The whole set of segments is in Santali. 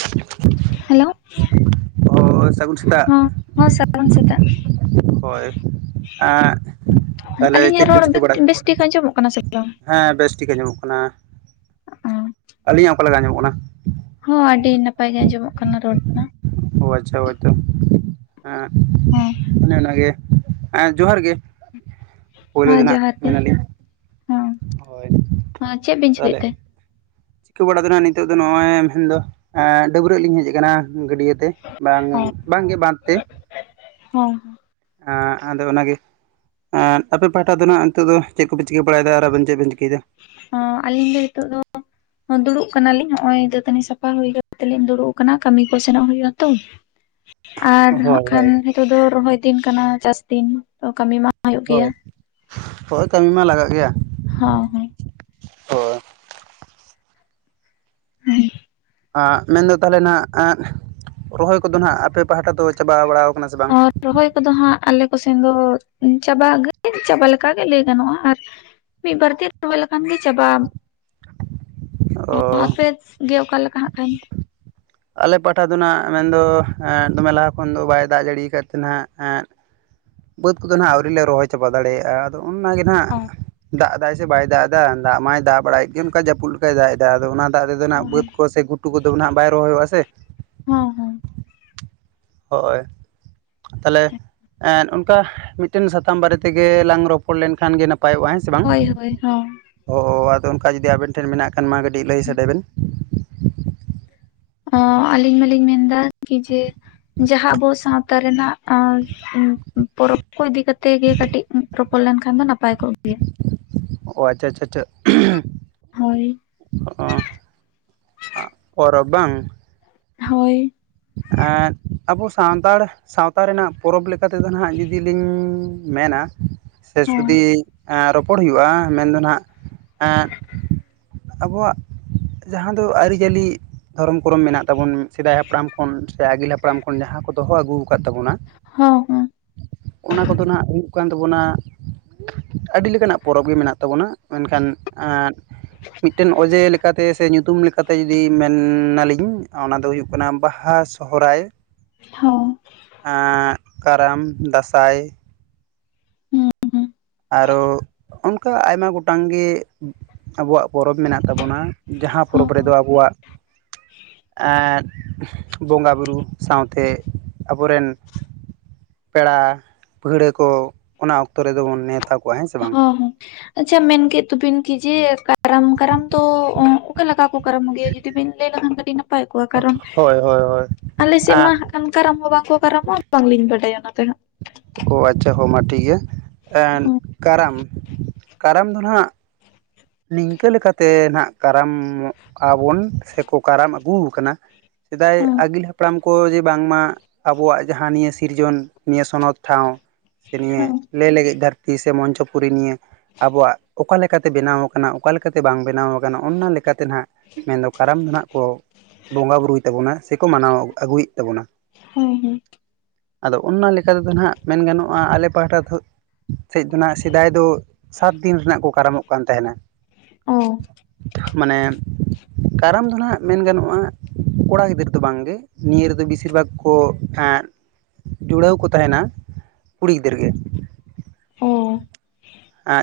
[inaudible] ᱦᱮᱞᱳ ᱦᱚᱭ ᱥᱟᱹᱜᱩᱱ ᱥᱮᱛᱟᱜ ᱦᱚᱸ ᱾ ᱦᱚᱸ ᱥᱟᱹᱜᱩᱱ ᱥᱮᱛᱟᱜ [unintelligible] ᱦᱳᱭ ᱮᱸ ᱟᱹᱞᱤᱧᱟᱜ ᱨᱚᱲ ᱵᱮᱥ ᱴᱷᱤᱠ ᱟᱸᱡᱚᱢᱚᱜ ᱠᱟᱱᱟ ᱥᱮ ᱵᱟᱝ? ᱦᱮᱸ ᱵᱮᱥ ᱴᱷᱤᱠ ᱟᱸᱡᱚᱢᱚᱜ ᱠᱟᱱᱟ ᱾ ᱟᱹᱞᱤᱧᱟᱜ ᱚᱠᱟ ᱞᱮᱠᱟ ᱟᱸᱡᱟᱢᱚᱜ ᱠᱟᱱᱟ? ᱦᱚᱸ ᱟᱹᱰᱤ ᱱᱟᱯᱟᱭ ᱜᱮ ᱟᱸᱡᱚᱢᱚᱜ ᱠᱟᱱᱟ ᱨᱚᱲ ᱛᱟᱢ ᱾ ᱚ ᱟᱪᱪᱷᱟ ᱦᱳᱭᱛᱚ ᱦᱮᱸ ᱦᱚᱸ ᱚᱱᱮ ᱚᱱᱟᱜᱮ ᱾ ᱦᱮᱸ ᱡᱚᱦᱟᱨ ᱜᱮ ᱾ ᱯᱳᱭᱞᱳ ᱦᱚᱸ ᱫᱚ ᱱᱟᱦᱟᱜ ᱡᱚᱦᱟᱨ ᱜᱮ ᱢᱮᱱᱟᱞᱤᱧ ᱦᱚᱸ ᱦᱳᱭ ᱦᱚᱸ ᱪᱮᱫ ᱵᱤᱱ ᱪᱤᱠᱟᱹᱭᱮᱫ ᱛᱟᱦᱞᱮ ᱛᱮ? [unintelligible] ᱪᱮᱫᱟᱹ ᱵᱟᱲᱟ ᱛᱟᱦᱮᱱᱟ ᱱᱤᱛᱚᱜ ᱫᱚ ᱱᱚᱜᱼᱚᱭ ᱢᱮᱱᱫᱚ ᱰᱟᱹᱵᱽᱨᱟᱹᱜ ᱞᱤᱧ ᱦᱮᱡ ᱟᱠᱟᱱᱟ ᱜᱟᱹᱰᱭᱟᱹ ᱛᱮ ᱾ ᱵᱟᱝ ᱵᱟᱝᱜᱮ ᱵᱟᱸᱫ ᱛᱮ ᱦᱚᱸ ᱾ ᱟᱫᱚ ᱚᱱᱟᱜᱮ ᱾ ᱟᱯᱮ ᱯᱟᱴᱟ ᱫᱚ ᱱᱟᱦᱟᱜ ᱱᱤᱛᱚᱜ ᱫᱚ ᱪᱮᱫ ᱠᱚᱯᱮ ᱪᱤᱠᱟᱹ ᱵᱟᱲᱟᱭᱮᱫᱟ ᱟᱨ ᱟᱵᱮᱱ ᱪᱮᱫ ᱵᱮᱱ ᱪᱤᱠᱟᱹᱭᱮᱫᱟ? ᱚ ᱟᱞᱤᱧ ᱫᱚ ᱱᱤᱛᱚᱜ ᱫᱚ ᱫᱩᱲᱩᱵ ᱠᱟᱱᱟᱞᱤᱧ ᱱᱚᱜᱼᱚᱭ ᱫᱟᱹᱛᱟᱹᱱᱤ ᱥᱟᱯᱷᱟ ᱦᱩᱭ ᱠᱟᱛᱮᱞᱤᱧ ᱫᱩᱲᱩᱵ ᱟᱠᱟᱱᱟ ᱠᱟᱹᱢᱤ ᱠᱚ ᱥᱮᱱᱚᱜ ᱦᱩᱭᱩᱜᱼᱟ ᱛᱚ ᱾ [inaudible] ᱟᱨ ᱦᱟᱸᱜ ᱦᱳᱭ ᱠᱷᱟᱱ ᱦᱳᱭ ᱱᱤᱛᱚᱜ ᱫᱚ ᱨᱚᱦᱚᱭ ᱫᱤᱱ ᱠᱟᱱᱟ ᱪᱟᱥ ᱫᱤᱱ ᱠᱟᱹᱢᱤ ᱢᱟ ᱦᱩᱭᱩᱜ ᱜᱮᱭᱟ ᱦᱳᱭ ᱦᱳᱭ ᱠᱟᱹᱢᱤ ᱢᱟ ᱞᱟᱜᱟᱜ ᱜᱮᱭᱟ ᱾ ᱦᱚᱸ ᱦᱮᱸ ᱦᱮᱸ ᱢᱮᱱᱫᱚ ᱛᱟᱦᱚᱞᱮ ᱱᱟᱦᱟᱜ ᱮᱸᱜ ᱨᱚᱦᱚᱭ ᱠᱚᱫᱚ ᱱᱟᱦᱟᱜ ᱟᱯᱮ ᱯᱟᱦᱴᱟ ᱫᱚ ᱪᱟᱵᱟ ᱵᱟᱲᱟᱣ ᱠᱟᱱᱟ ᱥᱮ ᱵᱟᱝ? ᱟᱨ ᱨᱚᱦᱚᱭ ᱠᱚᱫᱚ ᱦᱟᱸᱜ ᱟᱞᱮ ᱠᱚᱥᱮᱱ ᱫᱚ ᱪᱟᱵᱟ ᱪᱟᱵᱟ ᱞᱮᱠᱟᱜᱮ ᱞᱟᱹᱭ ᱜᱟᱱᱚᱜᱼᱟ ᱟᱨ, ᱢᱤᱫ ᱵᱟᱨ ᱛᱤᱨ ᱨᱚᱦᱚᱭ ᱞᱮᱠᱷᱟᱱ ᱜᱮ ᱪᱟᱵᱟᱼᱟ᱾ ᱚ ᱟᱯᱮ ᱜᱮ ᱚᱠᱟᱞᱮᱠᱟ ᱦᱟᱸᱜ ᱠᱷᱟᱱ? ᱟᱞᱮ ᱯᱟᱦᱟᱴᱟ ᱫᱚ ᱱᱟᱸᱜ ᱢᱮᱱᱫᱚ ᱮᱸ ᱫᱚᱢᱮ ᱞᱟᱦᱟ ᱠᱷᱚᱱ ᱫᱚ ᱵᱟᱭ ᱫᱟᱜ ᱡᱟᱹᱲᱤᱭᱟ ᱠᱟᱫ ᱛᱮ ᱱᱟᱦᱟᱜ ᱮᱸ ᱵᱟᱹᱫᱽ ᱠᱚᱫᱚ ᱱᱟᱦᱟᱜ ᱟᱹᱣᱨᱤ ᱞᱮ ᱨᱚᱦᱚᱭ ᱪᱟᱵᱟ ᱫᱟᱲᱮᱭᱟᱜᱼᱟ ᱾ ᱟᱫᱚ ᱚᱱᱟᱜᱮ ᱱᱟᱦᱟᱜ ᱫᱟᱜ ᱫᱟᱜ ᱥᱮ ᱵᱟᱭ ᱫᱟᱜ ᱮᱫᱟ ᱫᱟᱜ ᱢᱟᱭ ᱫᱟᱜ ᱵᱟᱲᱟᱭᱮᱫ ᱜᱮ ᱚᱱᱠᱟ ᱡᱟᱹᱯᱩᱫ ᱞᱮᱠᱟᱭ ᱫᱟᱜ ᱮᱫᱟ ᱟᱫᱚ ᱚᱱᱟ ᱫᱟᱜ ᱨᱮᱫᱚ ᱚ ᱱᱟᱦᱟᱜ ᱵᱟᱹᱫᱽ ᱦᱮᱸ ᱠᱚ ᱥᱮ ᱜᱩᱴ ᱜᱩᱴᱩ ᱠᱚᱫᱚ ᱱᱟᱦᱟᱸᱜ ᱵᱟᱭ ᱨᱚᱦᱚᱭ ᱚᱜ ᱟᱥᱮ᱾ ᱦᱚᱸ ᱦᱚᱸ ᱦᱳᱭ ᱛᱟᱦᱚᱞᱮ ᱮᱸ ᱚᱱᱠᱟ ᱢᱤᱫ ᱴᱮᱱ ᱥᱟᱛᱟᱢ ᱵᱟᱨᱮ ᱛᱮᱜᱮ ᱞᱟᱝ ᱨᱚᱯᱚᱲ ᱞᱮᱱᱠᱷᱟᱱ ᱜᱮ ᱱᱟᱯᱟᱭᱚᱜᱼᱟ ᱦᱮᱸ ᱥᱮ ᱵᱟᱝ? ᱦᱳᱭ ᱦᱳᱭ ᱦᱚᱸ ᱚᱻ ᱟᱫᱚ ᱚᱱᱠᱟ ᱡᱩᱫᱤ ᱟᱵᱮᱱ ᱴᱷᱮᱱ ᱢᱮᱱᱟᱜ ᱠᱷᱟᱱ ᱢᱟ ᱠᱟᱹᱴᱤᱡ ᱞᱟᱹᱭ ᱥᱟᱰᱮ ᱵᱮᱱ? ᱚᱻ ᱟᱞᱤᱧ ᱢᱟᱞᱤᱧ ᱢᱮᱱᱫᱟ ᱠᱤ ᱡᱮ ᱡᱟᱦᱟᱸ ᱟᱵᱚ ᱥᱟᱶᱛᱟ ᱨᱮᱱᱟᱜ ᱟᱸᱻ ᱯᱚᱨᱚᱵᱽ ᱠᱚ ᱤᱫᱤ ᱠᱟᱛᱮᱜ ᱜᱮ ᱠᱟᱹᱴᱤᱡ ᱨᱚᱯᱚᱲ ᱞᱮᱱᱠᱷᱟᱱ ᱫᱚ ᱱᱟᱯᱟᱭ ᱠᱚᱜ ᱜᱮᱭᱟ᱾ ᱚ ᱟᱪᱪᱷᱟ ᱟᱪᱪᱷᱟ ᱟᱪᱷᱟ ᱦᱳᱭ ᱚ ᱟ ᱯᱚᱨᱚᱵ ᱵᱟᱝ ᱦᱳᱭ᱾ ᱮᱸᱻ ᱟᱵᱚ ᱥᱟᱱᱛᱟᱲ ᱥᱟᱶᱛᱟ ᱨᱮᱱᱟᱜ ᱯᱚᱨᱚᱵᱽ ᱞᱮᱠᱟ ᱛᱮᱫᱚ ᱱᱟᱦᱟᱸᱜ ᱡᱩᱫᱤ ᱞᱤᱧ ᱢᱮᱱᱟ᱾ ᱥᱮ ᱦᱚᱸ ᱥᱩᱫᱤ ᱨᱚᱯᱚᱲ ᱦᱩᱭᱩᱜᱼᱟ ᱢᱮᱱᱫᱚ ᱱᱟᱦᱟᱸᱜ ᱮᱸᱻ ᱟᱵᱚ-ᱟᱜ ᱡᱟᱦᱟᱸ ᱫᱚ ᱟᱹᱨᱤᱪᱟᱹᱞᱤ ᱫᱷᱚᱨᱚᱢ ᱠᱚᱨᱚᱢ ᱢᱮᱱᱟᱜ ᱛᱟᱵᱚᱱ ᱥᱮᱫᱟᱭ ᱦᱟᱯᱲᱟᱢ ᱠᱷᱚᱱ ᱥᱮ ᱟᱹᱜᱤᱞ ᱦᱟᱯᱲᱟᱢ ᱠᱷᱚᱱ ᱡᱟᱦᱟᱸ ᱠᱚ ᱫᱚᱦᱚ ᱟᱹᱜᱩ ᱠᱟᱫ ᱛᱟᱵᱚᱱᱟ, ᱦᱳᱸ ᱚᱱᱟ ᱠᱚᱫᱚ ᱱᱟᱸᱜ ᱦᱩᱭᱩᱜ ᱠᱟᱱ ᱛᱟᱵᱚᱱᱟ, ᱟᱹᱰᱤ ᱞᱮᱠᱟᱱᱟᱜ ᱯᱚᱨᱚᱵᱽ ᱜᱮ ᱢᱮᱱᱟᱜ ᱛᱟᱵᱚᱱᱟ ᱢᱮᱱᱠᱷᱟᱱ ᱮᱸᱻ ᱢᱤᱫᱴᱮᱱ ᱚᱡᱮ ᱞᱮᱠᱟᱛᱮ ᱥᱮ ᱧᱩᱛᱩᱢ ᱞᱮᱠᱟᱛᱮ ᱡᱩᱫᱤ ᱢᱮᱱᱟᱞᱤᱧ ᱚᱱᱟ ᱫᱚ ᱦᱩᱭᱩᱜ ᱠᱟᱱᱟ ᱵᱟ ᱵᱟᱦᱟ ᱥᱚᱦᱚᱨᱟᱭ, ᱦᱳᱸ ᱮᱸᱻ ᱠᱟᱨᱟᱢ ᱫᱟᱸᱥᱟᱭ, ᱟᱨᱚ ᱚᱱᱠᱟ ᱟᱭᱢᱟ ᱜᱚᱴᱟᱝ ᱜᱮ ᱟᱵᱚᱣᱟᱜ ᱯᱚᱨᱚᱵᱽ ᱢᱮᱱᱟᱜ ᱛᱟᱵᱚᱱᱟ᱾ ᱡᱟᱦᱟᱸ ᱯᱚᱨᱚᱵᱽ ᱦᱚᱸ ᱨᱮᱫᱚ ᱟᱵᱚᱣᱟᱜ ᱮᱸᱻ ᱵᱚᱸᱜᱟᱼᱵᱩᱨᱩ ᱥᱟᱶᱛᱮ ᱟᱵᱚ ᱨᱮᱱ ᱯᱮᱲᱟ ᱯᱟᱹᱲᱦᱟᱹ ᱠᱚ ᱚᱱᱟ ᱚᱠᱛᱚ ᱨᱮᱫᱚ ᱵᱚᱱ ᱱᱮᱶᱛᱟ ᱠᱚᱣᱟ ᱦᱮᱸ ᱥᱮ ᱵᱟᱝ? ᱦᱚᱸ ᱟᱪᱪᱷᱟ ᱢᱮᱱ ᱠᱮᱫ ᱛᱚᱵᱤᱱ ᱠᱤ ᱡᱮ ᱠᱟᱨᱟᱢ ᱠᱟᱨᱟᱢ ᱫᱚ ᱚᱠᱟ ᱞᱮᱠᱟ ᱠᱚ ᱠᱟᱨᱟᱢ ᱚᱜ ᱜᱮᱭᱟ ᱡᱩᱫᱤ ᱵᱤᱱ ᱞᱟᱹᱭ ᱞᱮᱠᱷᱟᱱ ᱠᱟᱹᱴᱤᱡ ᱱᱟᱯᱟᱭ ᱠᱚᱜᱼᱟ ᱠᱟᱨᱚᱱ ᱦᱳᱭ ᱦᱳᱭ ᱦᱳᱭ ᱟᱞᱮ ᱥᱮᱜ ᱢᱟ ᱠᱷᱟᱱ ᱠᱟᱨᱟᱢ ᱦᱚᱸ ᱵᱟᱝᱠᱚ ᱠᱟᱨᱟᱢᱚᱜ ᱵᱟᱝᱞᱤᱧ ᱵᱟᱰᱟᱭᱟ ᱚᱱᱟ ᱛᱮᱦᱚᱸ᱾ ᱚ ᱟᱪᱪᱷᱟ ᱦᱳ ᱢᱟ ᱴᱷᱤᱠ ᱜᱮᱭᱟ ᱮ ᱦᱚᱸ ᱠᱟᱨᱟᱢ ᱠᱟᱨᱟᱢ ᱫᱚ ᱱᱟᱦᱟᱜ ᱱᱤᱝᱠᱟᱹ ᱞᱮᱠᱟᱛᱮ ᱱᱟᱜ ᱠᱟᱨᱟᱢᱚᱜ ᱟᱵᱚᱱ ᱥᱮᱠᱚ ᱠᱟᱨᱟᱢ ᱟᱹᱜᱩ ᱠᱟᱱᱟ, ᱥᱮᱫᱟᱭ ᱦᱚᱸ ᱟᱹᱜᱤᱞ ᱦᱟᱯᱲᱟᱢ ᱠᱚ ᱡᱮ ᱵᱟᱝᱢᱟ ᱟᱵᱚᱣᱟᱜ ᱡᱟᱦᱟᱸ ᱱᱤᱭᱟᱹ ᱥᱤᱨᱡᱚᱱ ᱱᱤᱭᱟᱹ ᱥᱚᱱᱚᱛ ᱴᱷᱟᱶ, ᱥᱮ ᱱᱤᱭᱟᱹ ᱦᱚᱸ ᱞᱟᱹᱭ ᱞᱟᱹᱜᱤᱫ ᱫᱷᱟᱹᱨᱛᱤ ᱥᱮ ᱢᱚᱧᱪᱚ ᱯᱩᱨᱤ ᱱᱤᱭᱟᱹ ᱟᱵᱚᱣᱟᱜ ᱚᱠᱟ ᱞᱮᱠᱟᱛᱮ ᱵᱮᱱᱟᱣ ᱠᱟᱱᱟ ᱚᱠᱟ ᱞᱮᱠᱟᱛᱮ ᱵᱟᱝ ᱵᱮᱱᱟᱣ ᱟᱠᱟᱱᱟ ᱚᱱᱱᱟ ᱞᱮᱠᱟᱛᱮ ᱱᱟᱦᱟᱸᱜ ᱢᱮᱱᱫᱚ ᱠᱟᱨᱟᱢ ᱫᱚ ᱱᱟᱦᱟᱸᱜ ᱠᱚ ᱵᱚᱸᱜᱟ ᱵᱩᱨᱩᱭ ᱛᱟᱵᱚᱱᱟ ᱥᱮᱠᱚ ᱢᱟᱱᱟᱣ ᱟᱹᱜᱩᱭᱮᱫ ᱛᱟᱵᱚᱱᱟ᱾ ᱦᱮ ᱦᱮᱸ᱾ ᱟᱫᱚ ᱚᱱᱟ ᱞᱮᱠᱟᱛᱮᱫᱚ ᱱᱟᱦᱟᱸᱜ ᱢᱮᱱ ᱜᱟᱱᱚᱜᱼᱟ ᱟᱞᱮ ᱯᱟᱦᱴᱟ ᱫᱚ, ᱥᱮᱡ ᱫᱚ ᱱᱟᱦᱟᱸᱜ ᱥᱮᱫᱟᱭ ᱫᱚ ᱥᱟᱛ ᱫᱤᱱ ᱨᱮᱱᱟᱜ ᱠᱚ ᱠᱟᱨᱟᱢᱚᱜ ᱠᱟᱱ ᱛᱟᱦᱮᱱᱟ᱾ ᱚ ᱢᱟᱱᱮ ᱠᱟᱨᱟᱢ ᱫᱚ ᱱᱟᱦᱟᱸᱜ ᱢᱮᱱ ᱜᱟᱱᱚᱜᱼᱟ ᱼᱼ ᱠᱚᱲᱟ ᱜᱤᱫᱟᱹᱨ ᱫᱚ ᱵᱟᱝᱜᱮ ᱾ ᱱᱤᱭᱟᱹ ᱨᱮᱫᱚ ᱵᱮᱥᱤᱨ ᱵᱷᱟᱜᱽ ᱠᱚ ᱮᱸᱜᱼᱼ ᱡᱩᱲᱟᱹᱣ ᱠᱚ ᱛᱟᱦᱮᱱᱟ ᱠᱩᱲᱤ ᱜᱤᱫᱽᱟᱹᱨ ᱜᱮ ᱾ ᱦᱚᱼᱼ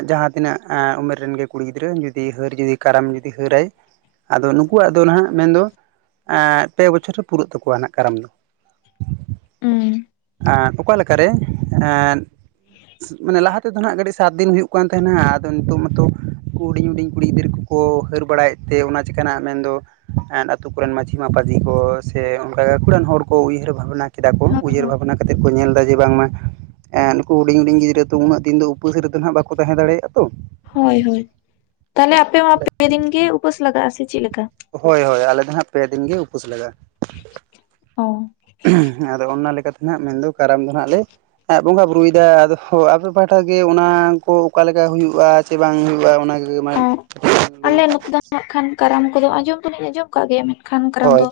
ᱡᱟᱦᱟᱸ ᱛᱤᱱᱟᱹᱜ ᱩᱢᱮᱨ ᱨᱮᱱ ᱜᱮ ᱠᱩᱲᱤ ᱜᱤᱫᱽᱨᱟᱹ, ᱡᱩᱫᱤ ᱦᱟᱹᱨ ᱡᱩᱫᱤ ᱠᱟᱨᱟᱢ ᱡᱩᱫᱤ ᱦᱟᱹᱨᱟᱭ ᱾ ᱟᱫᱚ ᱱᱩᱠᱩᱣᱟᱜ ᱫᱚ ᱱᱟᱦᱟᱜ ᱢᱮᱱᱫᱚ, ᱮᱸ ᱯᱮ ᱵᱚᱪᱷᱚᱨ ᱨᱮ ᱯᱩᱨᱟᱹᱜ ᱛᱟᱠᱚᱣᱟ ᱱᱟᱦᱟᱜ ᱠᱟᱨᱟᱢ ᱫᱚ ᱾ [inaudible] ᱩᱸ ᱼᱼ ᱚᱠᱟ ᱞᱮᱠᱟᱨᱮ ᱮᱸ, ᱢᱟᱱᱮ ᱞᱟᱦᱟ ᱛᱮᱫᱚ ᱱᱟᱦᱟᱸᱜ ᱠᱟᱹᱼᱼ ᱥᱟᱛ ᱫᱤᱱ ᱦᱩᱭᱩᱜ ᱠᱟᱱ ᱛᱟᱦᱮᱱᱟ ᱾ ᱟᱫᱚ ᱱᱤᱛᱚᱜ ᱢᱟᱛᱚ ᱦᱩᱰᱤᱧ ᱦᱩᱰᱤᱧ ᱠᱩᱲᱤ ᱜᱤᱫᱽᱨᱟᱹ ᱠᱚᱠᱚ ᱦᱟᱹᱨ ᱵᱟᱲᱟᱭᱮᱫ ᱼᱼ ᱛᱮ ᱚᱱᱟ ᱪᱤᱠᱟ ᱱᱟᱦᱟᱸᱜ ᱢᱮᱱ ᱫᱚ ᱼᱼ ᱮᱸᱴ ᱟᱛᱩ ᱠᱚᱨᱮᱱ ᱢᱟᱡᱷᱤ ᱢᱟᱯᱟᱡᱤ ᱠᱚ, ᱥᱮ ᱚᱱᱠᱟ ᱜᱟᱠᱷᱩᱲᱟᱱ ᱦᱚᱲ ᱠᱚ ᱩᱭᱦᱟᱹᱨ ᱵᱷᱟᱵᱽᱱᱟ ᱼᱼ ᱠᱮᱫᱟ ᱠᱚ, ᱦᱚᱸ ᱩᱭᱦᱟᱹᱨ ᱦᱚᱸ ᱵᱷᱟᱵᱽᱱᱟ ᱠᱟᱛᱮᱫ ᱠᱚ ᱧᱮᱞ ᱫᱟ ᱡᱮ, ᱵᱟᱝᱢᱟ ᱱᱩᱠᱩ ᱦᱩᱰᱤᱧ ᱦᱩᱰᱤᱧ ᱜᱤᱫᱽᱨᱟᱹ ᱛᱚ ᱩᱱᱟᱹᱜ ᱫᱤᱱ ᱫᱚᱼᱼ ᱩᱯᱟᱹᱥ ᱨᱮᱫᱚ ᱱᱟᱦᱟᱜ ᱵᱟᱠᱚ ᱛᱟᱦᱮᱸ ᱫᱟᱲᱮᱭᱟᱜᱼᱟ ᱛᱚ ᱾ ᱦᱳᱭ ᱦᱳᱭ ᱛᱟᱦᱞᱮ ᱟᱯᱮ ᱦᱚᱸ ᱛᱟᱦᱚᱞᱮ ᱯᱮ ᱫᱤᱱ ᱜᱮ ᱩᱯᱟᱹᱥ ᱞᱟᱜᱟᱜᱼᱟ, ᱥᱮ ᱪᱮᱫ ᱞᱮᱠᱟ? ᱦᱳᱭ ᱦᱳᱭ ᱟᱞᱮ ᱫᱚ ᱦᱟᱸᱜ ᱯᱮ ᱫᱤᱱ ᱜᱮ ᱩᱯᱟᱹᱥ ᱞᱟᱜᱟᱜᱼᱟ᱾ ᱦᱮᱼᱼ ᱟᱫᱚ ᱚᱱᱟ ᱞᱮᱠᱟᱛᱮ ᱫᱚ ᱱᱟᱦᱟᱜ ᱢᱮᱱᱫᱚ ᱠᱟᱨᱟᱢ ᱫᱚ ᱱᱟᱸᱜ ᱞᱮᱼᱼ ᱵᱚᱸᱜᱟ ᱵᱩᱨᱩᱭ ᱫᱟ ᱾ ᱟᱫᱚᱦᱚᱸ ᱟᱯᱮ ᱯᱟᱦᱴᱟ ᱜᱮ ᱚᱱᱟᱠᱚ ᱚᱠᱟ ᱞᱮᱠᱟ ᱦᱩᱭᱩᱜᱼᱟ ᱪᱮ ᱵᱟᱝ ᱦᱩᱭᱩᱜᱼᱟ ᱚᱱᱟᱜᱮ ᱞᱟᱹᱭ ᱢᱮ? ᱚᱸ ᱟᱞᱮ ᱱᱚᱛᱮ ᱫᱚ ᱦᱟᱸᱜ ᱠᱷᱟᱱ ᱠᱟᱨᱟᱢ ᱠᱚᱫᱚ ᱟᱸᱡᱚᱢ ᱫᱚᱞᱤᱧ ᱟᱸᱡᱚᱢ ᱠᱟᱜ ᱜᱮᱭᱟ ᱢᱮᱱᱠᱷᱟᱱᱼᱼ ᱠᱷᱟᱱ ᱠᱟᱨᱟᱢ ᱦᱳᱭ ᱫᱚ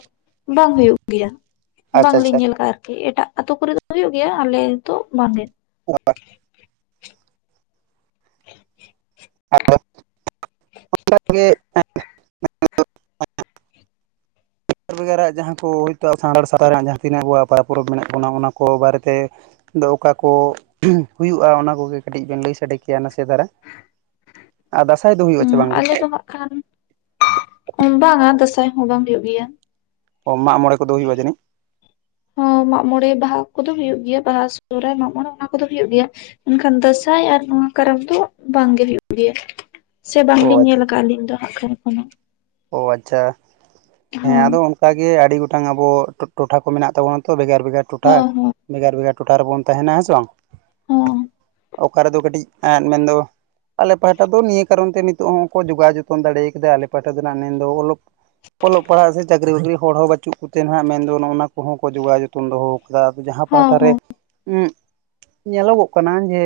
ᱵᱟᱝ ᱦᱩᱭᱩᱜ ᱜᱮᱭᱟ ᱾ ᱟᱪᱪᱷᱟ ᱵᱟᱝᱞᱤᱧ ᱟᱪᱪᱷᱟ ᱧᱮᱞ ᱠᱟᱜᱼᱟ ᱟᱨᱠᱤ, ᱮᱴᱟᱜ ᱟᱛᱩ ᱠᱚᱨᱮᱜ ᱫᱚᱼᱼ ᱦᱩᱭᱩᱜ ᱜᱮᱭᱟ, ᱟᱞᱮ ᱫᱚ ᱵᱟᱝ ᱦᱳᱭᱩᱜᱼᱟ ᱾ ᱚ [unintelligible] ᱼᱼ ᱟᱫᱚ ᱚᱱᱠᱟᱜᱮᱼᱼ ᱵᱷᱟᱨ ᱵᱷᱮᱜᱟᱨᱟᱜ ᱡᱟᱦᱟᱸ ᱠᱚ ᱦᱳᱭᱛᱳ ᱚᱱᱠᱟᱜᱮ ᱟᱨᱚ ᱡᱟᱸᱦᱟ ᱠᱚ ᱦᱳᱭᱛᱳ ᱥᱟᱸᱜᱷᱟᱲ [unintelligible] ᱥᱟᱲᱟᱨᱮ ᱡᱟᱦᱟᱸ ᱛᱤᱱᱟᱹᱜ ᱟᱵᱚᱣᱟᱜ ᱯᱟ ᱯᱚᱨᱚᱵᱽ ᱢᱮᱱᱟᱜ ᱚᱱᱟ ᱚᱱᱟ ᱠᱚ ᱵᱟᱨᱮᱛᱮᱼᱼ ᱫᱚ ᱚᱠᱟ ᱠᱚ ᱦᱩᱭᱩᱜᱼᱟ ᱚᱱᱟ ᱠᱚᱜᱮ ᱠᱟᱹᱴᱤᱡ ᱵᱮᱱ ᱞᱟᱹᱭ ᱥᱟᱰᱮ ᱠᱮᱭᱟ ᱱᱟᱥᱮ ᱫᱷᱟᱨᱟ? ᱟ ᱫᱟᱸᱥᱟᱭ ᱫᱚ ᱦᱩᱭᱩᱜ ᱟᱪᱮ ᱵᱟᱝᱜᱮ? ᱪᱟᱵᱟᱜ ᱠᱷᱟᱱᱼᱼ ᱵᱟᱝᱼᱟ ᱫᱟᱸᱥᱟᱭ ᱦᱚᱸ ᱵᱟᱝ ᱦᱩᱭᱩᱜ ᱜᱮᱭᱟ ᱾ ᱚ ᱢᱟᱜ ᱢᱚᱸᱬᱮ ᱠᱚᱫᱚ ᱦᱩᱭᱩᱜᱼᱟ ᱡᱟᱹᱱᱤᱡ? ᱦᱮᱸ ᱢᱟᱜ ᱢᱚᱬᱮ ᱵᱟᱦᱟ ᱠᱚᱫᱚ ᱦᱩᱭᱩᱜ ᱜᱮᱭᱟ, ᱵᱟᱦᱟ ᱥᱚᱦᱨᱟᱭ ᱢᱟᱜ ᱢᱚᱸᱬᱮ ᱚᱱᱟ ᱠᱚᱫᱚ ᱦᱩᱭᱩᱜ ᱜᱮᱭᱟ᱾ ᱢᱮᱱᱠᱷᱟᱱ ᱫᱟᱸᱥᱟᱭ ᱟᱨ ᱱᱚᱣᱟ ᱠᱟᱨᱟᱢ ᱫᱚ ᱵᱟᱝᱜᱮ ᱦᱩᱭᱩᱜ ᱜᱮᱭᱟ ᱾ ᱥᱮ ᱚ ᱵᱟᱝᱞᱤᱧ ᱧᱮᱞ ᱟᱪᱪᱷᱟ ᱠᱟᱫᱼᱟ, ᱟᱹᱞᱤᱧ ᱫᱚ ᱦᱟᱜ ᱠᱷᱟᱱ ᱚᱱᱟᱼᱼ ᱚ ᱟᱪᱪᱷᱟ ᱦᱮᱸ ᱦᱚᱸ ᱟᱫᱚᱼᱼ ᱚᱱᱠᱟᱜᱮ ᱟᱹᱰᱤ ᱜᱚᱴᱟᱝ ᱟᱵᱚ ᱴᱚᱴᱷᱟ ᱠᱚ ᱢᱮᱱᱟᱜ ᱛᱟᱵᱚᱱᱟ ᱛᱚ, ᱵᱷᱮᱜᱟᱨ ᱵᱷᱮᱜᱟᱨ ᱴᱚᱴᱷᱟ᱾ ᱦᱚᱸ ᱦᱚᱸ ᱵᱷᱮᱜᱟᱨ ᱵᱷᱮᱜᱟᱨ ᱴᱚᱴᱷᱟ ᱨᱮᱵᱚᱱ ᱛᱟᱦᱮᱱᱟ ᱦᱮᱸ ᱥᱮ ᱵᱟᱝ? ᱦᱚᱸᱼᱼ ᱚᱠᱟ ᱨᱮᱫᱚ ᱠᱟᱹᱴᱤᱡ ᱮᱸᱫᱽ ᱢᱮᱱᱫᱚᱼᱼ ᱟᱞᱮ ᱯᱟᱦᱴᱟ ᱫᱚ ᱱᱤᱭᱟᱹ ᱠᱟᱨᱚᱱ ᱛᱮ ᱱᱤᱛᱚᱜ ᱦᱚᱸᱠᱚ ᱡᱚᱜᱟᱣ ᱡᱚᱛᱚᱱ ᱫᱟᱲᱮᱭ ᱠᱟᱫᱟ ᱾ ᱟᱞᱮ ᱯᱟᱦᱴᱟ ᱫᱚ ᱱᱟᱜ ᱢᱮᱱᱫᱚ ᱚᱞᱚᱜᱼᱼ ᱚᱞᱚᱜ ᱯᱟᱲᱦᱟᱜ ᱥᱮ ᱪᱟᱹᱠᱨᱤ ᱵᱟᱹᱠᱨᱤ ᱦᱚᱲ ᱦᱚᱸ ᱵᱟᱪᱩᱜ ᱠᱚᱛᱮ ᱱᱟᱦᱟᱜ ᱢᱮᱱᱫᱚ ᱱᱚᱜᱼᱱᱟ ᱠᱚᱦᱚᱸ ᱠᱚ ᱡᱚᱜᱟᱣ ᱡᱚᱛᱚᱱ ᱫᱚᱦᱚᱣ ᱠᱟᱜᱼᱟ ᱾ ᱚᱱᱠᱟ ᱟᱫᱚ ᱡᱟᱦᱟᱸ ᱦᱚᱸ ᱯᱟᱦᱴᱟᱨᱮ ᱦᱚᱸ ᱩᱸᱦᱼᱼ ᱧᱮᱞᱚᱜᱚᱜ ᱠᱟᱱᱟ ᱡᱮ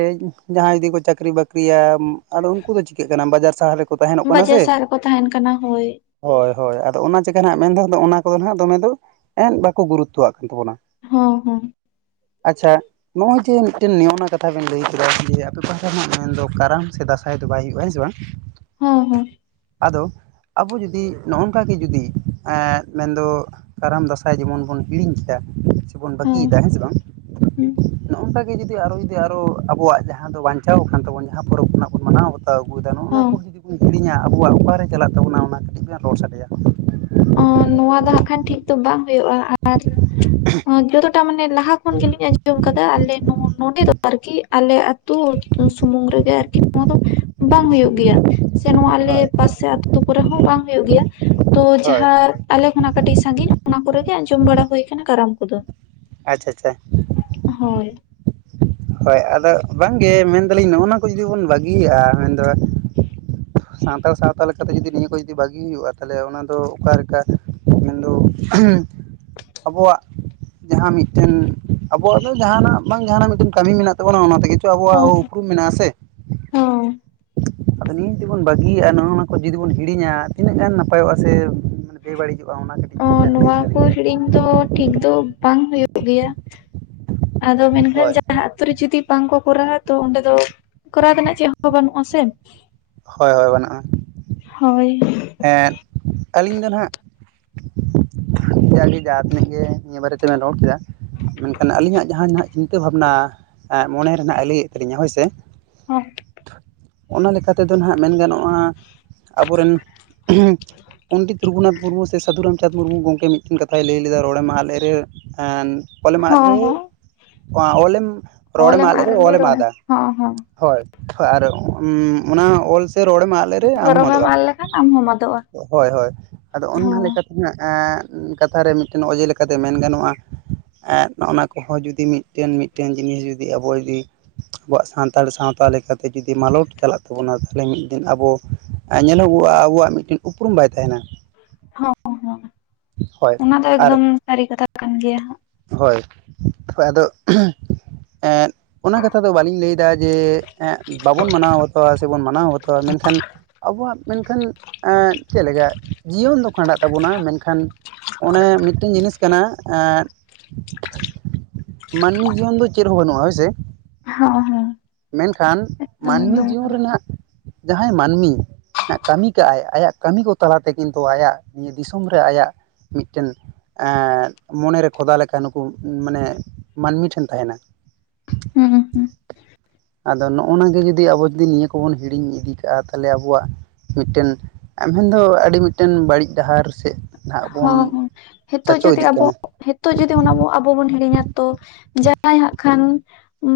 ᱡᱟᱦᱟᱸᱭ ᱡᱩᱫᱤ ᱠᱚ ᱪᱟᱹᱠᱨᱤ ᱵᱟᱹᱠᱨᱤᱭᱟ ᱟᱫᱚ ᱩᱝᱠᱩ ᱫᱚ ᱪᱤᱠᱟᱹᱜ ᱠᱟᱱᱟ ᱵᱟᱡᱟᱨ ᱥᱟᱦᱟ ᱨᱮᱼᱼ ᱵᱟᱡᱟᱨ ᱥᱟᱦᱟ ᱨᱮᱠᱚ ᱛᱟᱦᱮᱱ ᱠᱟᱱᱟ ᱦᱳᱭ ᱾ ᱦᱳᱭ ᱦᱳᱭ ᱟᱫᱚ ᱚᱱᱟ ᱪᱤᱠᱟ ᱱᱟᱜ ᱢᱮᱱ ᱫᱚ ᱚᱱᱟ ᱠᱚᱫᱚ ᱫᱚᱢᱮ ᱫᱚ ᱵᱟᱠᱚ ᱜᱩᱨᱩᱛᱛᱚᱣᱟᱜ ᱠᱟᱱ ᱛᱟᱵᱚᱱᱟ ᱾ ᱦᱚᱸ ᱦᱚᱸᱼᱼ ᱟᱪᱪᱷᱟᱼᱼ ᱱᱚᱜᱼᱚᱭ ᱡᱮ ᱢᱤᱫᱴᱮᱱ ᱱᱤᱭᱚᱱᱟ ᱠᱟᱛᱷᱟ ᱵᱮᱱ ᱞᱟᱹᱭ ᱠᱮᱫᱟ ᱡᱮ ᱟᱯᱮ ᱯᱟᱦᱟ ᱫᱚ ᱦᱟᱜ ᱢᱮᱱᱫᱚ ᱠᱟᱨᱟᱢ ᱥᱮ ᱫᱟᱸᱥᱟᱭ ᱫᱚ ᱵᱟᱭ ᱦᱩᱭᱩᱜᱼᱟ ᱦᱮᱸ ᱥᱮ ᱵᱟᱝ ᱾ [unintelligible] ᱦᱮᱸ ᱦᱮᱸ ᱾ ᱟᱫᱚ ᱟᱵᱚ ᱡᱩᱫᱤ ᱱᱚᱜᱼᱚᱝ ᱠᱟᱜᱮ ᱡᱩᱫᱤ ᱮᱸ ᱢᱮᱱᱫᱚᱼᱼ ᱠᱟᱨᱟᱢ ᱫᱟᱸᱥᱟᱭ ᱡᱮᱢᱚᱱ ᱵᱚᱱ ᱦᱤᱲᱤᱧ ᱠᱮᱫᱟ ᱾ ᱵᱚᱱ ᱵᱟᱹᱜᱤ ᱦᱚᱸ ᱭᱮᱫᱟ ᱦᱮᱸ ᱥᱮ ᱵᱟᱝ ᱱᱚᱜᱼ ᱚᱝᱠᱟ ᱜᱮ ᱡᱩᱫᱤ ᱟᱨᱚᱼᱼ ᱜᱮ ᱟᱨᱚ ᱟᱵᱚᱣᱟᱜ ᱡᱟᱦᱟᱸ ᱫᱚ ᱵᱟᱧᱪᱟᱣ ᱠᱟᱱ ᱛᱟᱵᱚᱱ ᱡᱟᱦᱟᱸ ᱯᱚᱨᱚᱵᱽ ᱠᱷᱚᱱᱟᱜ ᱵᱚᱱ ᱢᱟᱱᱟᱣᱼᱼ ᱦᱟᱛᱟᱣ ᱟᱹᱜᱩᱭᱫᱟ ᱱᱚᱜᱼᱱᱟ ᱦᱚᱸ ᱠᱚ ᱡᱩᱫᱤ ᱵᱚᱱ ᱦᱤᱲᱤᱧᱟᱸ ᱟᱵᱚᱣᱟᱜ ᱚᱠᱟᱨᱮ ᱪᱟᱞᱟᱜ ᱛᱟᱵᱚᱱᱟ ᱚᱱᱟ ᱠᱟᱹᱴᱤᱡ ᱵᱮᱱ ᱨᱚᱲ ᱥᱟᱰᱮᱭᱟ ᱾ ᱟᱸ ᱱᱚᱣᱟ ᱫᱚ ᱦᱟᱸᱜ ᱠᱷᱟᱱ ᱴᱷᱤᱠ ᱫᱚ ᱵᱟᱝ ᱦᱩᱭᱩᱜᱼᱟ ᱟᱨ ᱡᱚᱛᱚᱴᱟ ᱢᱟᱱᱮ ᱞᱟᱦᱟᱼᱼ ᱠᱷᱚᱱ ᱜᱮᱞᱤᱧ ᱟᱸᱡᱚᱢ ᱠᱟᱫᱟ ᱟᱞᱮᱼᱼ ᱱᱚ ᱱᱚᱰᱮ ᱫᱚ ᱟᱨᱠᱤ ᱟᱞᱮ ᱟᱹᱛᱩ ᱥᱩᱢᱩᱝ ᱨᱮᱜᱮ ᱟᱨᱠᱤ ᱱᱚᱣᱟ ᱫᱚᱼᱼ ᱵᱟᱝ ᱦᱩᱭᱩᱜ ᱜᱮᱭᱟ ᱥᱮ ᱱᱚᱣᱟ ᱟᱞᱮ ᱦᱳᱭ ᱯᱟᱥᱮ ᱟᱹᱛᱩ ᱠᱚᱨᱮ ᱦᱚᱸ ᱵᱟᱝ ᱦᱩᱭᱩᱜ ᱜᱮᱭᱟ ᱛᱳᱼᱼ ᱦᱳᱭ ᱦᱟᱸ ᱟᱞᱮ ᱠᱷᱚᱱᱟᱜ ᱠᱟᱹᱴᱤᱡ ᱥᱟᱹᱜᱤᱧ ᱚᱱᱟ ᱠᱚᱨᱮᱜᱮ ᱟᱸᱡᱚᱢ ᱵᱟᱲᱟ ᱦᱩᱭ ᱠᱟᱱᱟ ᱠᱟᱨᱟᱢ ᱠᱚᱫᱚ ᱾ ᱟᱪᱪᱷᱟ ᱟᱪᱪᱷᱟ ᱾ ᱦᱳᱭ ᱾ ᱦᱳᱭ ᱟᱫᱚ ᱵᱟᱝᱜᱮ ᱢᱮᱱᱫᱟᱞᱤᱧ ᱱᱚᱜᱼᱱᱟ ᱠᱚ ᱡᱩᱫᱤ ᱵᱚᱱ ᱵᱟᱹᱜᱤᱭᱟᱜᱼᱟ ᱢᱮᱱᱫᱚᱼᱼ ᱥᱟᱱᱛᱟᱲ ᱥᱟᱶᱛᱟ ᱞᱮᱠᱟ ᱛᱮ ᱡᱩᱫᱤ ᱱᱤᱭᱟᱹ ᱠᱚ ᱡᱩᱫᱤ ᱵᱟᱹᱜᱤ ᱦᱩᱭᱩᱜᱼᱟ ᱛᱟᱦᱞᱮ ᱚᱱᱟ ᱫᱚ ᱚᱠᱟ ᱞᱮᱠᱟ? ᱢᱮᱱᱫᱚ ᱟᱵᱚᱣᱟᱜ ᱡᱟᱦᱟᱸ ᱢᱤᱫᱴᱮᱱ ᱟᱵᱚᱣᱟᱜ ᱫᱚ ᱡᱟᱦᱟᱱᱟᱜ ᱵᱟᱝ ᱡᱟᱦᱟᱱᱟᱜ ᱢᱤᱫᱴᱮᱱ ᱠᱟᱹᱢᱤ ᱢᱮᱱᱟᱜ ᱛᱟᱵᱚᱱᱟ ᱚᱱᱟ ᱛᱮᱜᱮ ᱪᱚ ᱟᱵᱚᱣᱟᱜ ᱩᱯᱨᱩᱢ ᱢᱮᱱᱟᱜᱼᱟ ᱥᱮ? ᱦᱩᱸ᱾ ᱟᱫᱚ ᱱᱤᱭᱟᱹ ᱡᱩᱫᱤ ᱵᱚᱱ ᱵᱟᱹᱜᱤᱭᱟᱜᱼᱟ ᱱᱚᱜᱼᱚ ᱱᱚᱣᱟ ᱠᱚ ᱡᱩᱫᱤ ᱵᱚᱱ ᱦᱤᱲᱤᱧᱟ ᱛᱤᱱᱟᱹᱜ ᱜᱟᱱ ᱱᱟᱯᱟᱭᱚᱜᱼᱟ ᱥᱮ ᱵᱮ ᱵᱟᱹᱲᱤᱡᱚᱜᱼᱟ ᱚᱱᱟ ᱠᱟᱴᱤᱡ ᱾ ᱚ ᱱᱚᱶᱟ ᱠᱚ ᱦᱤᱲᱤᱧ ᱫᱚ ᱴᱷᱤᱠ ᱫᱚ ᱵᱟᱝ ᱦᱩᱭᱩᱜ ᱜᱮᱭᱟ᱾ ᱟᱫᱚ ᱢᱮᱱᱠᱷᱟᱱ ᱦᱳᱭ ᱡᱟᱦᱟᱸ ᱟᱛᱳ ᱨᱮ ᱡᱩᱫᱤ ᱵᱟᱝ ᱠᱚ ᱠᱚᱨᱟᱣᱟ ᱛᱚ ᱚᱸᱰᱮ ᱫᱚ ᱠᱚᱨᱟᱣ ᱛᱮᱱᱟᱜ ᱪᱮᱫ ᱦᱚᱸ ᱵᱟᱱᱩᱜᱼᱟ ᱥᱮ᱾ ᱦᱳᱭ ᱦᱳᱭ ᱵᱟᱱᱩᱜᱼᱟ᱾ ᱦᱳᱭ ᱾ ᱮᱸᱫ ᱟᱹᱞᱤᱧ ᱫᱚ ᱱᱟᱦᱟᱜ ᱡᱟᱜᱮ ᱡᱟᱦᱟ‌ ᱛᱤᱱᱟᱹᱜ ᱜᱮ ᱱᱤᱭᱟᱹ ᱵᱟᱨᱮ ᱛᱮᱵᱮᱱ ᱨᱚᱲ ᱠᱮᱫᱟ᱾ ᱢᱮᱱᱠᱷᱟᱱ ᱟᱹᱞᱤᱧᱟᱜ ᱡᱟᱦᱟ ᱱᱟᱦᱟᱜ ᱪᱤᱱᱛᱟᱹ ᱵᱷᱟᱵᱱᱟ ᱮ ᱢᱚᱱᱮ ᱨᱮᱱᱟᱜᱼᱮ ᱞᱟᱹᱭᱮᱫ ᱛᱟᱹᱞᱤᱧᱟ ᱦᱳᱭᱥᱮ [unintelligible] ᱚᱱᱟ ᱞᱮᱠᱟ ᱛᱮᱫᱚ ᱱᱟᱦᱟᱜ ᱢᱮᱱ ᱜᱟᱱᱚᱜᱼᱟ ᱟᱵᱚᱨᱮᱱ ᱯᱚᱱᱰᱤᱛ ᱨᱚᱜᱷᱩᱱᱟᱛᱷ ᱢᱩᱨᱢᱩ ᱥᱮ ᱥᱟᱹᱫᱷᱩ ᱨᱟᱢᱪᱟᱸᱫᱽ ᱢᱩᱨᱢᱩ ᱜᱚᱢᱠᱮ ᱢᱤᱫᱴᱮᱱ ᱠᱟᱛᱷᱟᱭ ᱞᱟᱹᱭ ᱞᱮᱫᱟ ᱨᱚᱲᱮᱢ ᱟᱫ ᱞᱮᱨᱮ ᱮᱱ ᱚᱞᱮᱢ ᱟᱫ ᱨᱮ ᱦᱚᱸ ᱦᱚᱸ ᱵᱟ ᱚᱞᱮᱢ ᱨᱚᱲᱮᱢ ᱚᱞᱮᱢ ᱟᱫ ᱞᱮᱨᱮ ᱨᱮᱞᱮ ᱚᱞᱮᱢ ᱨᱚᱲᱟ ᱟᱫᱟ᱾ ᱦᱚᱸ ᱦᱚᱸ ᱦᱳᱭ ᱦᱳᱭ ᱟᱨ ᱚᱱᱟ ᱚᱞ ᱥᱮ ᱨᱚᱲᱮᱢ ᱟᱫ ᱞᱮᱨᱮ ᱟᱢᱦᱚᱢ ᱫᱷᱚᱨᱚᱢᱮᱢ ᱟᱫᱚᱜᱼᱟ ᱟᱫ ᱞᱮᱠᱷᱟᱱ ᱟᱢ ᱦᱚᱢ ᱟᱫ ᱾ ᱦᱳᱭ ᱦᱳᱭ ᱟᱫᱚ ᱚᱱᱦᱟ ᱞᱮᱠᱟᱛᱮ ᱦᱮ ᱮᱸ ᱠᱟᱛᱷᱟᱨᱮ ᱢᱤᱫᱴᱮᱱ ᱚᱡᱮ ᱞᱮᱠᱟᱛᱮ ᱢᱮᱱ ᱜᱟᱱᱚᱜᱼᱟ ᱾ ᱮᱫ ᱱᱚᱜᱱᱟ ᱠᱚᱦᱚᱸ ᱡᱩᱫᱤ ᱢᱤᱫᱴᱮᱱ ᱢᱤᱫᱴᱮᱱ ᱡᱤᱱᱤᱥ ᱡᱩᱫᱤ ᱟᱵᱚ ᱡᱩᱫᱤ ᱟᱵᱚᱣᱟᱜ ᱥᱟᱱᱛᱟᱲ ᱥᱟᱶᱛᱟ ᱞᱮᱠᱟᱛᱮ ᱡᱩᱫᱤ ᱢᱟᱞᱚᱴ ᱪᱟᱞᱟᱜ ᱛᱟᱵᱚᱱᱟ ᱛᱟᱦᱚᱞᱮ ᱢᱤᱫ ᱫᱤᱱ ᱟᱵᱚ ᱧᱮᱞᱚᱜᱚᱜᱼᱟ ᱟᱵᱚᱣᱟᱜ ᱢᱤᱫᱴᱮᱱ ᱩᱯᱨᱩᱢ ᱵᱟᱭ ᱛᱟᱦᱮᱱᱟ᱾ ᱦᱚᱸ ᱦᱳᱭ ᱚᱱᱟ ᱫᱚ ᱟᱨ ᱮᱠᱫᱚᱢ ᱥᱟᱹᱨᱤ ᱠᱟᱛᱷᱟ ᱠᱟᱱ ᱜᱮᱭᱟ ᱦᱟᱜ᱾ ᱦᱳᱭ ᱦᱳᱭ ᱟᱫᱚ ᱮᱫ ᱚᱱᱟ ᱠᱟᱛᱷᱟ ᱫᱚ ᱵᱟᱹᱞᱤᱧ ᱞᱟᱹᱭᱮᱫᱟ ᱡᱮ ᱵᱟᱵᱚᱱ ᱢᱟᱱᱟᱣ ᱵᱟᱛᱟᱣᱟ ᱥᱮᱵᱚᱱ ᱢᱟᱱᱟᱣ ᱵᱟᱛᱟᱣᱟ ᱢᱮᱱᱠᱷᱟᱱ ᱟᱵᱚᱣᱟᱜ ᱢᱮᱱᱠᱷᱟᱱ, ᱮᱜ ᱪᱮᱫ ᱞᱮᱠᱟ᱾ ᱡᱤᱭᱚᱱ ᱫᱚ ᱠᱷᱟᱸᱰᱟᱜ ᱛᱟᱵᱚᱱᱟ᱾ ᱢᱮᱱᱠᱷᱟᱱ ᱚᱱᱮ ᱢᱤᱫᱴᱮᱱ ᱡᱤᱱᱤᱥ ᱠᱟᱱᱟ᱾ ᱮᱸᱻ᱾ ᱢᱟᱹᱱᱢᱤ ᱡᱤᱭᱚᱱ ᱫᱚ ᱪᱮᱫ ᱦᱚᱸ ᱵᱟᱹᱱᱩᱜ-ᱟ ᱦᱳᱭ ᱥᱮ᱾ ᱦᱚᱸ ᱦᱮᱸ᱾ ᱢᱮᱱᱠᱷᱟᱱ ᱢᱟᱹᱱᱢᱤ ᱡᱤᱭᱚᱱ ᱨᱮᱱᱟᱜ, ᱡᱟᱦᱟᱸᱭ ᱢᱟᱹᱱᱢᱤ᱾ ᱠᱟᱹᱢᱤ ᱠᱟᱜ-ᱟᱭ ᱟᱭᱟᱜ ᱠᱟᱹᱢᱤ ᱠᱚ ᱛᱟᱞᱟᱛᱮ ᱠᱤᱱᱛᱩ ᱟᱭᱟᱜ ᱱᱤᱭᱟᱹ ᱫᱤᱥᱚᱢ ᱨᱮ ᱟᱭᱟᱜ ᱢᱤᱫᱴᱮᱱ ᱮᱫᱻ ᱢᱚᱱᱮ ᱨᱮ᱾ ᱠᱷᱚᱫᱟ ᱞᱮᱠᱟ ᱱᱩᱠᱩ, ᱢᱟᱱᱮ ᱢᱟᱹᱱᱢᱤ ᱴᱷᱮᱱ ᱛᱟᱦᱮᱸᱱᱟ᱾ ᱦᱟᱸᱜ ᱦᱩᱸ ᱦᱩᱸ ᱟᱫᱚ ᱱᱚᱜ-ᱚ ᱱᱟ ᱜᱮ ᱡᱩᱫᱤ ᱟᱵᱚ ᱡᱩᱫᱤ ᱱᱤᱭᱟᱹ ᱠᱚᱵᱚᱱ ᱦᱤᱲᱤᱧ ᱤᱫᱤ ᱠᱟᱜ-ᱟ ᱛᱟᱦᱚᱸᱞᱮ ᱟᱵᱚᱣᱟᱜ ᱢᱤᱫᱴᱮᱱ ᱟᱹᱵᱤᱱ ᱫᱚ ᱟᱹᱰᱤ ᱢᱤᱫᱴᱮᱱ ᱵᱟᱹᱲᱤᱡ ᱰᱟᱦᱟᱨ ᱥᱮᱫ ᱱᱟᱦᱟᱜ ᱵᱚᱱ ᱦᱚᱸ ᱦᱚᱸ, ᱦᱮᱛᱳᱜ ᱪᱟᱪᱳ ᱡᱩᱫᱤ ᱤᱫᱤᱜ ᱟᱵᱚ᱾ ᱠᱟᱱᱟ ᱦᱤᱛᱚᱜ ᱡᱩᱫᱤ ᱚᱱᱟ ᱵᱚ ᱟᱵᱚ ᱵᱚᱱ ᱦᱤᱲᱤᱧᱟ ᱛᱚ, ᱡᱟᱭ ᱦᱟᱸᱜ ᱠᱷᱟᱱ᱾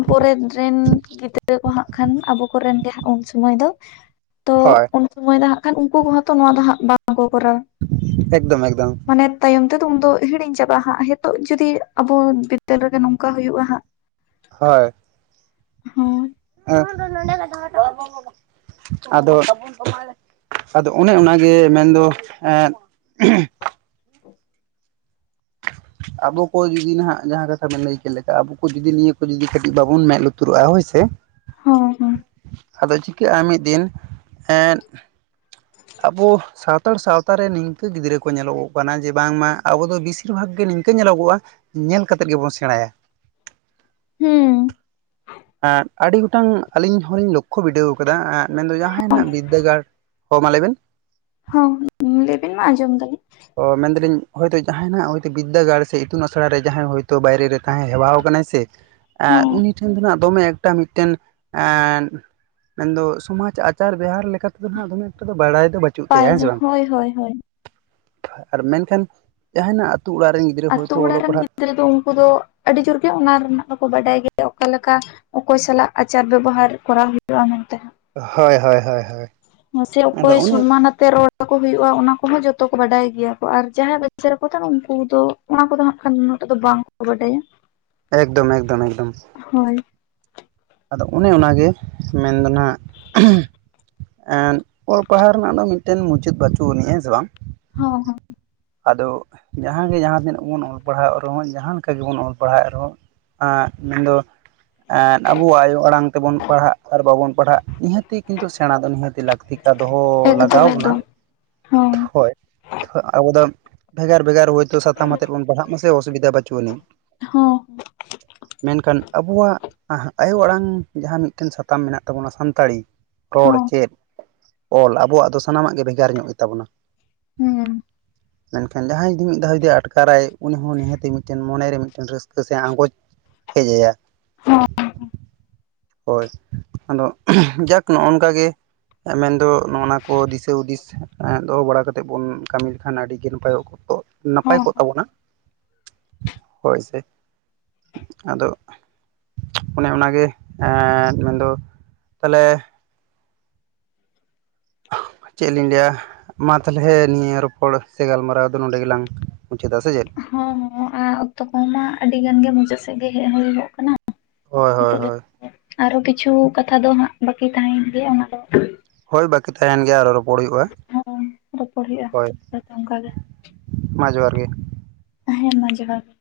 ᱯᱚᱨᱮᱫ ᱨᱮᱱ ᱜᱤᱫᱽᱨᱟᱹ ᱠᱚ ᱦᱟᱸᱜ ᱠᱷᱟᱱ ᱟᱵᱚ ᱠᱚᱨᱮᱱ ᱜᱮ ᱦᱟᱸᱜ ᱩᱱ ᱥᱚᱢᱚᱭ ᱫᱚ᱾ ᱛᱚ ᱦᱳᱭ ᱩᱱᱥᱩᱢᱚᱭ ᱫᱚ ᱦᱟᱸᱜ ᱠᱷᱟᱱ ᱩᱱᱠᱩ ᱠᱚᱦᱚᱸ ᱛᱚ ᱱᱚᱣᱟ ᱫᱚ ᱦᱟᱸᱜ ᱵᱟᱝᱠᱚ ᱠᱚᱨᱟᱣᱟ᱾ ᱮᱠᱫᱚᱢ ᱮᱠᱫᱚᱢ᱾ ᱢᱟᱱᱮ ᱛᱟᱭᱚᱢ ᱛᱮᱫᱚ ᱩᱱ ᱫᱚ ᱦᱤᱲᱤᱧ ᱪᱟᱵᱟᱜ-ᱟ ᱦᱟᱸᱜ᱾ ᱦᱤᱛᱳᱜ ᱡᱩᱫᱤ ᱟᱵᱚ ᱵᱤᱫᱽᱫᱟᱹᱞ ᱨᱮᱜᱮ ᱱᱚᱝᱠᱟ ᱦᱩᱭᱩᱜ-ᱟ ᱦᱟᱸᱜ᱾ ᱦᱳᱭ᱾ ᱦᱩᱸ᱾ [unintelligible] ᱟᱫᱚ᱾ ᱟᱫᱚ ᱚᱱᱮ ᱚᱱᱟᱜᱮ ᱢᱮᱱᱫᱚ ᱮᱸᱫ ᱟᱵᱚ ᱠᱚ ᱡᱩᱫᱤ ᱱᱟᱦᱟᱸᱜ ᱡᱟᱦᱟᱸ ᱠᱟᱛᱷᱟ ᱵᱮᱱ ᱞᱟᱹᱭ ᱠᱮᱫ ᱞᱮᱠᱟ᱾ ᱟᱵᱚ ᱠᱚ ᱡᱩᱫᱤ ᱱᱤᱭᱟᱹ ᱠᱚ ᱡᱩᱫᱤ ᱠᱟᱹᱴᱤᱡ ᱵᱟᱵᱚᱱ ᱢᱮᱫ ᱞᱩ ᱛᱩᱨᱟᱜ-ᱟ ᱦᱳᱭ ᱥᱮ ᱦᱩᱸ ᱦᱩᱸ ᱟᱫᱚ ᱪᱤᱠᱟᱹᱜ-ᱟ ᱢᱤᱫ ᱫᱤᱱ᱾ ᱮᱸᱫ ᱟᱵᱚ ᱥᱟᱣᱛᱟᱲ ᱥᱟᱶᱛᱟᱨᱮ ᱱᱤᱝᱠᱟᱹ ᱜᱤᱫᱽᱨᱟᱹ ᱠᱚ ᱧᱮᱞᱚᱜᱚᱜ ᱠᱟᱱᱟ ᱡᱮ ᱵᱟᱝᱢᱟ ᱟᱵᱚ ᱵᱮᱥᱤᱨ ᱵᱷᱟᱜᱽ ᱜᱮ ᱱᱤᱝᱠᱟᱹ ᱧᱮᱞᱚᱜᱚᱜ-ᱟ ᱧᱮᱞ ᱠᱟᱛᱮᱫ ᱜᱮᱵᱚᱱ ᱥᱮᱬᱟᱭᱟ᱾ ᱦᱩᱸ ᱾ ᱮᱸᱜ ᱟᱹᱰᱤ ᱜᱚᱴᱟᱝ ᱟᱹᱞᱤᱧ ᱦᱚᱸᱞᱤᱧ ᱞᱚᱠᱠᱷᱚ ᱵᱤᱰᱟᱹᱣ ᱟᱠᱟᱫᱟ᱾ ᱮᱸᱜ ᱢᱮᱱᱫᱚ ᱡᱟᱦᱟᱸᱭ ᱱᱟᱜ ᱵᱤᱫᱽᱫᱟᱹᱜᱟᱲ ᱦᱚᱸ ᱢᱟ ᱞᱟᱹᱭ ᱵᱮᱱ ᱦᱚᱸ ᱞᱟᱹᱭ ᱵᱤᱱ ᱢᱟ ᱟᱸᱡᱚᱢ ᱫᱟᱹᱞᱤᱧ ᱚ ᱢᱮᱱᱫᱟᱞᱤᱧ ᱦᱚᱭᱛᱚ ᱡᱟᱸᱦᱟᱭ ᱱᱟᱦᱟᱸᱜ ᱵᱤᱫᱽᱫᱟᱹᱜᱟᱲ ᱥᱮ ᱤᱛᱩᱱ ᱟᱥᱲᱟ ᱨᱮ ᱡᱟᱦᱟᱸᱭ ᱦᱳᱭᱛᱚ ᱵᱟᱭᱨᱮ ᱨᱮ ᱛᱟᱦᱮᱸ ᱦᱮᱣᱟᱣ ᱟᱠᱟᱱᱟᱭ ᱥᱮ ᱮ, ᱦᱚᱸ ᱩᱱᱤ ᱴᱷᱮᱱ ᱫᱚ ᱱᱟᱜ ᱫᱚᱢᱮ ᱮᱠᱴᱟ ᱢᱤᱫᱴᱮᱱ ᱮᱸᱫ ᱢᱮᱱᱫᱚ ᱥᱚᱢᱟᱡᱽ ᱟᱪᱟᱨ ᱵᱮᱣᱦᱟᱨ ᱞᱮᱠᱟᱛᱮ ᱫᱚ ᱦᱟᱸᱜ ᱫᱚᱢᱮ ᱮᱠᱴᱟ ᱫᱚ ᱵᱟᱲᱟᱭ ᱫᱚ ᱵᱟᱪ ᱯᱟᱭ ᱫᱚ ᱦᱳᱭ ᱦᱳᱭ ᱦᱳᱭ ᱟᱨ ᱢᱮᱱᱠᱷᱟᱱ, ᱡᱟᱦᱟᱸᱭ ᱱᱟᱜ ᱟᱛᱳ ᱚᱲᱟᱜ ᱨᱮᱱᱤᱡ᱾ ᱟᱛᱳ ᱚᱲᱟᱜ ᱨᱮᱱ ᱜᱤᱫᱽᱨᱟᱹ ᱫᱚ ᱩᱱᱠᱩ ᱫᱚ ᱟᱹᱰᱤ ᱡᱳᱨ ᱜᱮ ᱚᱱᱟ ᱨᱮᱱᱟᱜ ᱫᱚᱠᱚ ᱵᱟᱰᱟᱭ ᱜᱮᱭᱟ᱾ ᱚᱠᱟᱞᱮᱠᱟ ᱚᱠᱚᱭ ᱥᱟᱞᱟᱜ ᱟᱪᱟᱨ ᱵᱮᱵᱚᱦᱟᱨ ᱠᱚᱨᱟᱣ ᱦᱳᱭᱩᱜ-ᱟ ᱢᱮᱱᱛᱮ ᱦᱟᱸᱜ ᱦᱳᱭ ᱦᱳᱭ ᱦᱳᱭ ᱦᱳᱭ᱾ ᱢᱟᱥᱮ ᱟᱫᱚ ᱚᱠᱚᱭ ᱚᱱᱮ ᱥᱚᱱᱢᱟᱱ ᱟᱛ ᱛᱮ ᱨᱚᱲ ᱟᱠᱚ ᱦᱩᱭᱩᱜ-ᱟ ᱚᱱᱟ ᱠᱚᱦᱚᱸ ᱡᱚᱛᱚ ᱠᱚ ᱵᱟᱰᱟᱭ ᱜᱮᱭᱟ ᱠᱚ᱾ ᱟᱨ ᱡᱟᱦᱟᱸᱭ ᱨᱮᱠᱪᱟᱨ ᱨᱮᱠᱚ ᱛᱟᱦᱮᱸᱱᱟ ᱩᱱᱠᱩ ᱫᱚ ᱚᱱᱟ ᱠᱚᱫᱚ ᱦᱟᱸᱜ ᱠᱷᱟᱱ ᱩᱱᱟᱹᱜ ᱴᱟ ᱫᱚ ᱵᱟᱝᱠᱚ ᱵᱟᱰᱟᱭᱟ ᱾ ᱮᱠᱫᱚᱢ ᱮᱠᱫᱚᱢ ᱮᱠᱫᱚᱢ᱾ ᱦᱳᱭ᱾ ᱟᱫᱚ ᱚᱱᱮ ᱚᱱᱟᱜᱮ, ᱢᱮᱱᱫᱚ ᱱᱟᱦᱟᱸᱜ ᱮᱸᱫ ᱚᱜ ᱯᱟᱲᱦᱟᱣ ᱨᱮᱱᱟᱜ ᱫᱚ ᱢᱤᱫᱴᱮᱱ ᱢᱩᱪᱟᱹᱫ ᱵᱟᱪᱩᱜ ᱟᱹᱱᱤᱡ ᱦᱮᱸ ᱥᱮ ᱵᱟᱝ? ᱦᱚᱸ ᱦᱚ ᱾‌ ᱟᱫᱚ ᱡᱟᱦᱟᱸ ᱜᱮ ᱡᱟᱦᱟᱸ ᱛᱤᱱᱟᱹᱜ ᱵᱚᱱ ᱚᱞ ᱯᱟᱲᱦᱟᱣ ᱮᱫ ᱨᱮᱦᱚᱸ ᱡᱟᱦᱟᱸ ᱞᱮᱠᱟ ᱜᱮᱵᱚᱱ ᱚᱞ ᱯᱟᱲᱦᱟᱣᱮᱫ ᱨᱮᱦᱚᱸ ᱮᱸᱫ ᱢᱮᱱᱫᱚ ᱮᱸᱫ ᱟᱵᱚᱣᱟᱜ ᱟᱭᱳ ᱟᱲᱟᱝ ᱛᱮᱵᱚᱱ ᱯᱟᱲᱦᱟᱜ ᱟᱨ ᱵᱟᱵᱚᱱ ᱯᱟᱲᱦᱟᱜ ᱱᱤᱦᱟᱹᱛᱤ ᱠᱤᱱᱛᱩ ᱥᱮᱬᱟ ᱫᱚ ᱱᱤᱦᱟᱹᱛᱤ ᱞᱟᱹᱠᱛᱤ ᱫᱚᱦᱚ ᱮᱠᱫᱚᱢ ᱞᱟᱜᱟᱣ ᱵᱚᱱᱟ ᱮᱠᱫᱚᱢ ᱦᱚᱸ ᱦᱳᱭ ᱾ ᱟᱵᱚ ᱫᱚ ᱵᱷᱮᱜᱟᱨ ᱵᱷᱮᱜᱟᱨ ᱦᱩᱭ ᱛᱚ ᱥᱟᱛᱟᱢ ᱟᱛᱮᱫ ᱵᱚᱱ ᱯᱟᱲᱦᱟᱜ ᱢᱟᱥᱮ ᱚᱥᱩᱵᱤᱫᱷᱟ ᱵᱟᱹᱪᱩᱜ ᱟᱹᱱᱤᱡ ᱾ ᱦᱚᱸ ᱢᱮᱱᱠᱷᱟᱱ ᱟᱵᱚᱣᱟᱜ ᱟᱸᱦᱟᱜ ᱟᱭᱳ ᱟᱲᱟᱝ ᱡᱟᱦᱟᱸ ᱢᱤᱫᱴᱮᱱ ᱥᱟᱛᱟᱢ ᱢᱮᱱᱟᱜ ᱛᱟᱵᱚᱱᱟ ᱥᱟᱱᱛᱟᱲᱤ ᱨᱚᱲ ᱦᱚᱸ ᱪᱮᱫ ᱚᱞ ᱟᱵᱚᱣᱟᱜ ᱫᱚ ᱥᱟᱱᱟᱢᱟᱜ ᱜᱮ ᱵᱷᱮᱜᱟᱨ ᱧᱚᱜ ᱜᱮᱛᱟᱵᱚᱱᱟ ᱾ ᱦᱩᱸ ᱾ ᱢᱮᱱᱠᱷᱟᱱ ᱡᱟᱦᱟᱸᱭ ᱡᱩᱫᱤ ᱢᱤᱫ ᱫᱷᱟᱣ ᱡᱩᱫᱤ ᱟᱴᱠᱟᱨᱟᱭ ᱩᱱᱤ ᱦᱚᱸ ᱱᱤᱦᱟᱹᱛᱤ ᱢᱤᱫᱮᱱ ᱢᱚᱱᱮᱨᱮ ᱢᱤᱫᱴᱮᱱ ᱨᱟᱹᱥᱠᱟᱹ ᱥᱮ ᱟᱸᱜᱚᱪ ᱦᱮᱡ ᱟᱭᱟ ᱾ ᱦᱚᱸ ᱦᱳᱭ ᱟᱫᱚ ᱡᱟᱠ ᱱᱚᱜᱼᱚ ᱱᱚᱝᱠᱟ ᱜᱮ ᱢᱮᱱᱫᱚ ᱱᱚᱜᱼ ᱱᱟ ᱠᱚ ᱫᱤᱥᱟᱹ ᱦᱩᱫᱤᱥ ᱮᱸ ᱫᱚᱦᱚ ᱵᱟᱲᱟ ᱠᱟᱛᱮᱫ ᱵᱚᱱ ᱠᱟᱹᱢᱤ ᱞᱮᱠᱷᱟᱱ ᱟᱹᱰᱤ ᱜᱮ ᱱᱟᱯᱟᱭᱚᱜ ᱠᱚᱜ, ᱱᱟᱯᱟᱭ ᱦᱚᱸ ᱠᱚᱜ ᱛᱟᱵᱚᱱᱟ ᱾ ᱦᱳᱭ ᱥᱮ ᱟᱫᱚ ᱚᱱᱮ ᱚᱱᱟᱜᱮ ᱮᱸᱫ ᱢᱮᱱᱫᱚ ᱛᱟᱦᱞᱮ ᱪᱮᱫ ᱞᱤᱧ ᱞᱟᱹᱭᱟ ᱢᱟ ᱛᱟᱦᱞᱮ ᱱᱤᱭᱟᱹ ᱨᱚᱯᱚᱲ ᱥᱮ ᱜᱟᱞᱢᱟᱨᱟᱣ ᱫᱚ ᱱᱚᱰᱮ ᱜᱮᱞᱟᱝ ᱢᱩᱪᱟᱹᱫᱟ ᱥᱮ ᱪᱮᱫ? ᱦᱚᱸ ᱦᱚᱸ ᱟᱸ ᱚᱠᱛᱚ ᱠᱚᱦᱚᱸ ᱢᱟ ᱟᱹᱰᱤ ᱜᱟᱱ ᱜᱮ ᱢᱩᱪᱟᱹᱫ ᱥᱮᱫ ᱜᱮ ᱦᱮᱡ ᱦᱩᱭᱩᱜᱚᱜ ᱠᱟᱱᱟ ᱦᱳᱭ ᱾ ᱦᱳᱭ ᱱᱤᱛᱚᱜ ᱫᱚ ᱦᱳᱭ ᱟᱨᱚ ᱠᱤᱪᱷᱩ ᱠᱟᱛᱷᱟ ᱫᱚ ᱦᱟᱸᱜ ᱵᱟᱹᱠᱤ ᱛᱟᱦᱮᱱ ᱜᱮᱭᱟ ᱚᱱᱟ ᱫᱚ ᱦᱳᱭ ᱵᱟᱹᱠᱤ ᱛᱟᱦᱮᱱ ᱜᱮᱭᱟ ᱟᱨᱚ ᱨᱚᱯᱚᱲ ᱦᱩᱭᱩᱜᱼᱟ ᱦᱚᱸ ᱨᱚᱯᱚᱲ ᱦᱩᱭᱩᱜᱼᱟ ᱦᱳᱭ᱾ ᱦᱟᱸᱜ ᱚᱱᱠᱟ ᱜᱮ ᱢᱟ ᱡᱚᱦᱟᱨ ᱜᱮ᱾ ᱦᱮᱸ ᱢᱟ ᱡᱚᱦᱟᱨ ᱜᱮ ᱾